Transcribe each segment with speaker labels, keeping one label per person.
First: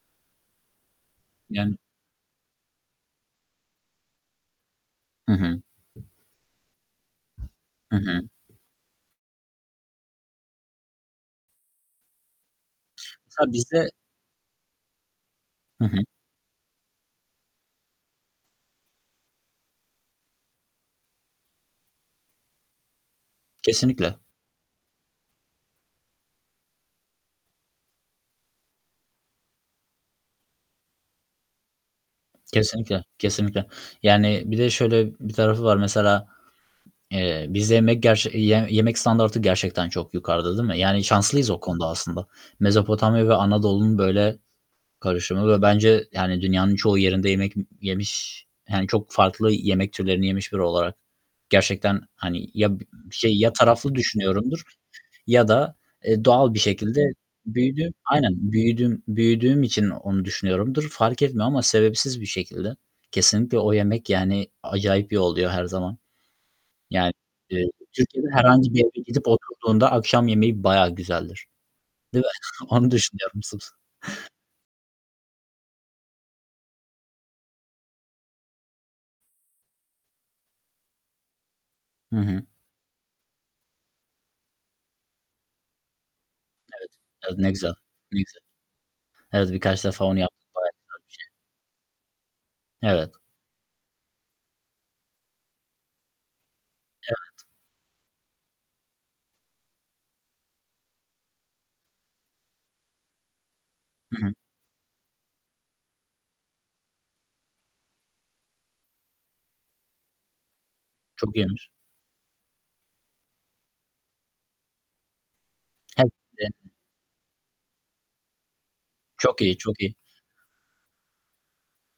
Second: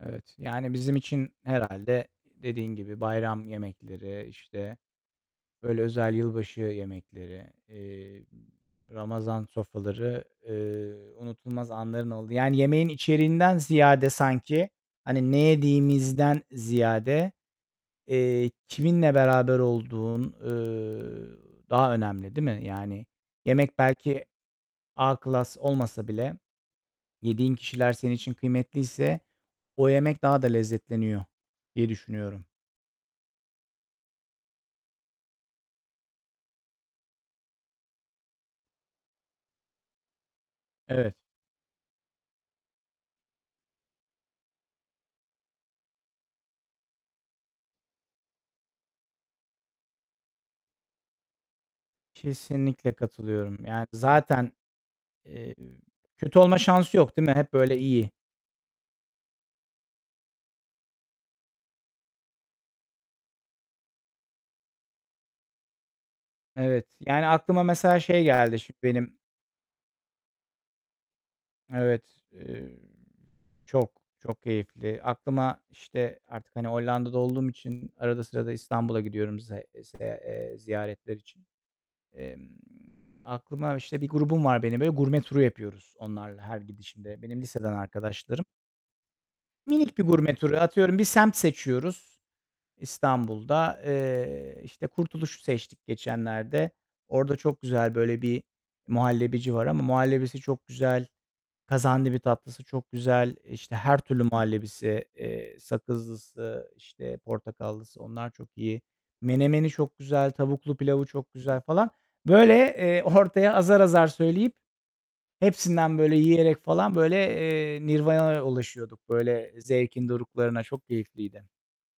Speaker 1: Evet, yani, bizim için
Speaker 2: Yani
Speaker 1: herhâlde dediğin gibi bayram yemekleri, işte,
Speaker 2: Hı hı.
Speaker 1: böyle, özel yılbaşı yemekleri,
Speaker 2: Hı
Speaker 1: eee,
Speaker 2: hı.
Speaker 1: iii, Ramazan sofraları, eee, unutulmaz anların olduğu Yani yemeğin
Speaker 2: Ta
Speaker 1: içeriğinden
Speaker 2: bizde
Speaker 1: ziyade sanki, hani, ne
Speaker 2: Hı hı.
Speaker 1: yediğimizden ziyade, eee, kiminle beraber olduğun, ııı, daha önemli, değil mi? Yani, yemek
Speaker 2: Kesinlikle!
Speaker 1: belki A klas olmasa bile yediğin kişiler senin için kıymetliyse o yemek daha da lezzetleniyor, diye düşünüyorum.
Speaker 2: Kesinlikle, kesinlikle! Yani, bir de şöyle bir tarafı var mesela, eee, bizde yemek gerç yiyen, yemek standardı gerçekten çok yukarıda, değil mi? Yani
Speaker 1: Evet.
Speaker 2: şanslıyız o konuda aslında. Mezopotamya ve Anadolu'nun böyle karışımı ve bence, yani, dünyanın çoğu yerinde yemek yemiş, yani, çok farklı yemek türlerini yemiş biri olarak gerçekten, hani, ya b
Speaker 1: Kesinlikle
Speaker 2: bir şey ya
Speaker 1: katılıyorum! Yani,
Speaker 2: taraflı
Speaker 1: zaten,
Speaker 2: düşünüyorumdur ya
Speaker 1: eee,
Speaker 2: da, eee,
Speaker 1: kötü
Speaker 2: doğal
Speaker 1: olma
Speaker 2: bir
Speaker 1: şansı
Speaker 2: şekilde
Speaker 1: yok, değil mi? Hep, böyle,
Speaker 2: büyüdüğüm
Speaker 1: iyi.
Speaker 2: Aynen. Büyüdüğüm, büyüdüğüm için onu düşünüyorumdur. Fark etmiyor ama sebepsiz bir şekilde kesinlikle o yemek, yani, acayip iyi oluyor her zaman.
Speaker 1: Evet,
Speaker 2: Yani,
Speaker 1: yani, aklıma
Speaker 2: eee,
Speaker 1: mesela şey
Speaker 2: Türkiye'de
Speaker 1: geldi, ş
Speaker 2: herhangi bir yere
Speaker 1: benim.
Speaker 2: gidip oturduğunda akşam yemeği bayağı güzeldir,
Speaker 1: Evet,
Speaker 2: değil mi?
Speaker 1: eee,
Speaker 2: Onu düşünüyorum sırf.
Speaker 1: çok, çok keyifli. Aklıma, işte, artık, hani, Hollanda'da olduğum için arada sırada İstanbul'a gidiyorum ze ze eee, ziyaretler için.
Speaker 2: Hı hı.
Speaker 1: Emm, aklıma, işte, bir grubum var benim, böyle gurme turu yapıyoruz onlarla her
Speaker 2: Evet,
Speaker 1: gidişimde.
Speaker 2: evet,
Speaker 1: Benim
Speaker 2: ne
Speaker 1: liseden
Speaker 2: güzel! Ne güzel!
Speaker 1: arkadaşlarım.
Speaker 2: Evet, birkaç
Speaker 1: Minik bir
Speaker 2: defa onu
Speaker 1: gurme
Speaker 2: yaptım.
Speaker 1: turu.
Speaker 2: Bayağı güzel
Speaker 1: Atıyorum, bir
Speaker 2: bir şey.
Speaker 1: semt seçiyoruz
Speaker 2: Evet.
Speaker 1: İstanbul'da. Eee, işte Kurtuluş'u seçtik geçenlerde. Orada
Speaker 2: Evet.
Speaker 1: çok güzel böyle bir muhallebici var ama muhallebisi çok güzel, kazandibi tatlısı çok güzel, işte, her türlü
Speaker 2: Hı hı.
Speaker 1: muhallebisi, eee, sakızlısı, işte, portakallısı, onlar çok iyi. Menemeni çok güzel. Tavuklu pilavı çok
Speaker 2: Çok
Speaker 1: güzel
Speaker 2: yenir.
Speaker 1: falan. Böyle, eee, ortaya azar azar söyleyip hepsinden böyle yiyerek
Speaker 2: [unintelligible]
Speaker 1: falan, böyle, eee, nirvanaya ulaşıyorduk,
Speaker 2: Çok
Speaker 1: böyle,
Speaker 2: iyi, çok iyi!
Speaker 1: zevkin doruklarına. Çok keyifliydi.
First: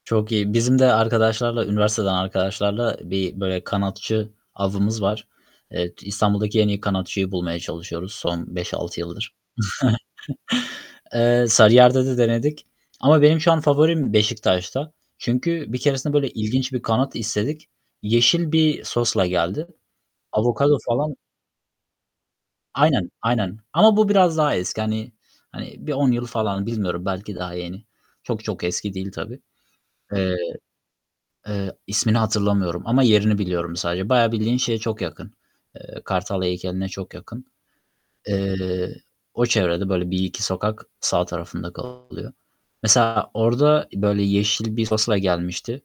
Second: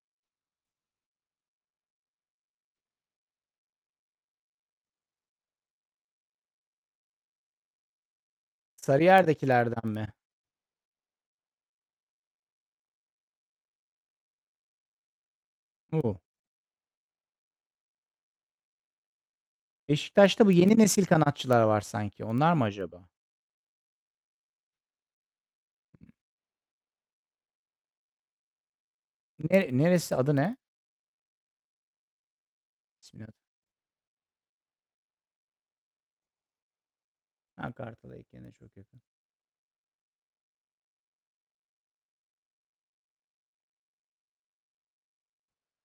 Speaker 2: Çok iyi! Bizim de arkadaşlarla, üniversiteden arkadaşlarla bir böyle kanatçı avımız var. Eee, İstanbul'daki en iyi kanatçıyı bulmaya çalışıyoruz son 5-6 yıldır.
Speaker 1: Sarıyer'dekilerden mi?
Speaker 2: Eee, Sarıyer'de de denedik ama benim şu an favorim Beşiktaş'ta. Çünkü bir keresinde
Speaker 1: O!
Speaker 2: böyle ilginç bir kanat istedik. Yeşil bir sosla geldi.
Speaker 1: Beşiktaş'ta bu
Speaker 2: Avokado
Speaker 1: "yeni nesil
Speaker 2: falan
Speaker 1: kanatçılar" var sanki. Onlar mı acaba?
Speaker 2: Aynen, aynen! Ama bu biraz daha eski. Hani hani bir 10 yıl falan. Bilmiyorum, belki daha yeni. Çok çok eski değil tabii.
Speaker 1: Ne? Neresi? Adı
Speaker 2: Eee
Speaker 1: ne?
Speaker 2: eee, ismini hatırlamıyorum ama
Speaker 1: İsmini hat
Speaker 2: yerini biliyorum sadece. Bayağı bildiğin şeye çok yakın. Eee, Kartal Heykeli'ne çok yakın.
Speaker 1: He, Kartal Heykeli'ne çok
Speaker 2: Eee,
Speaker 1: yakın.
Speaker 2: o çevrede, böyle 1-2 sokak sağ tarafında kalıyor. Mesela orada böyle yeşil bir sosla gelmişti.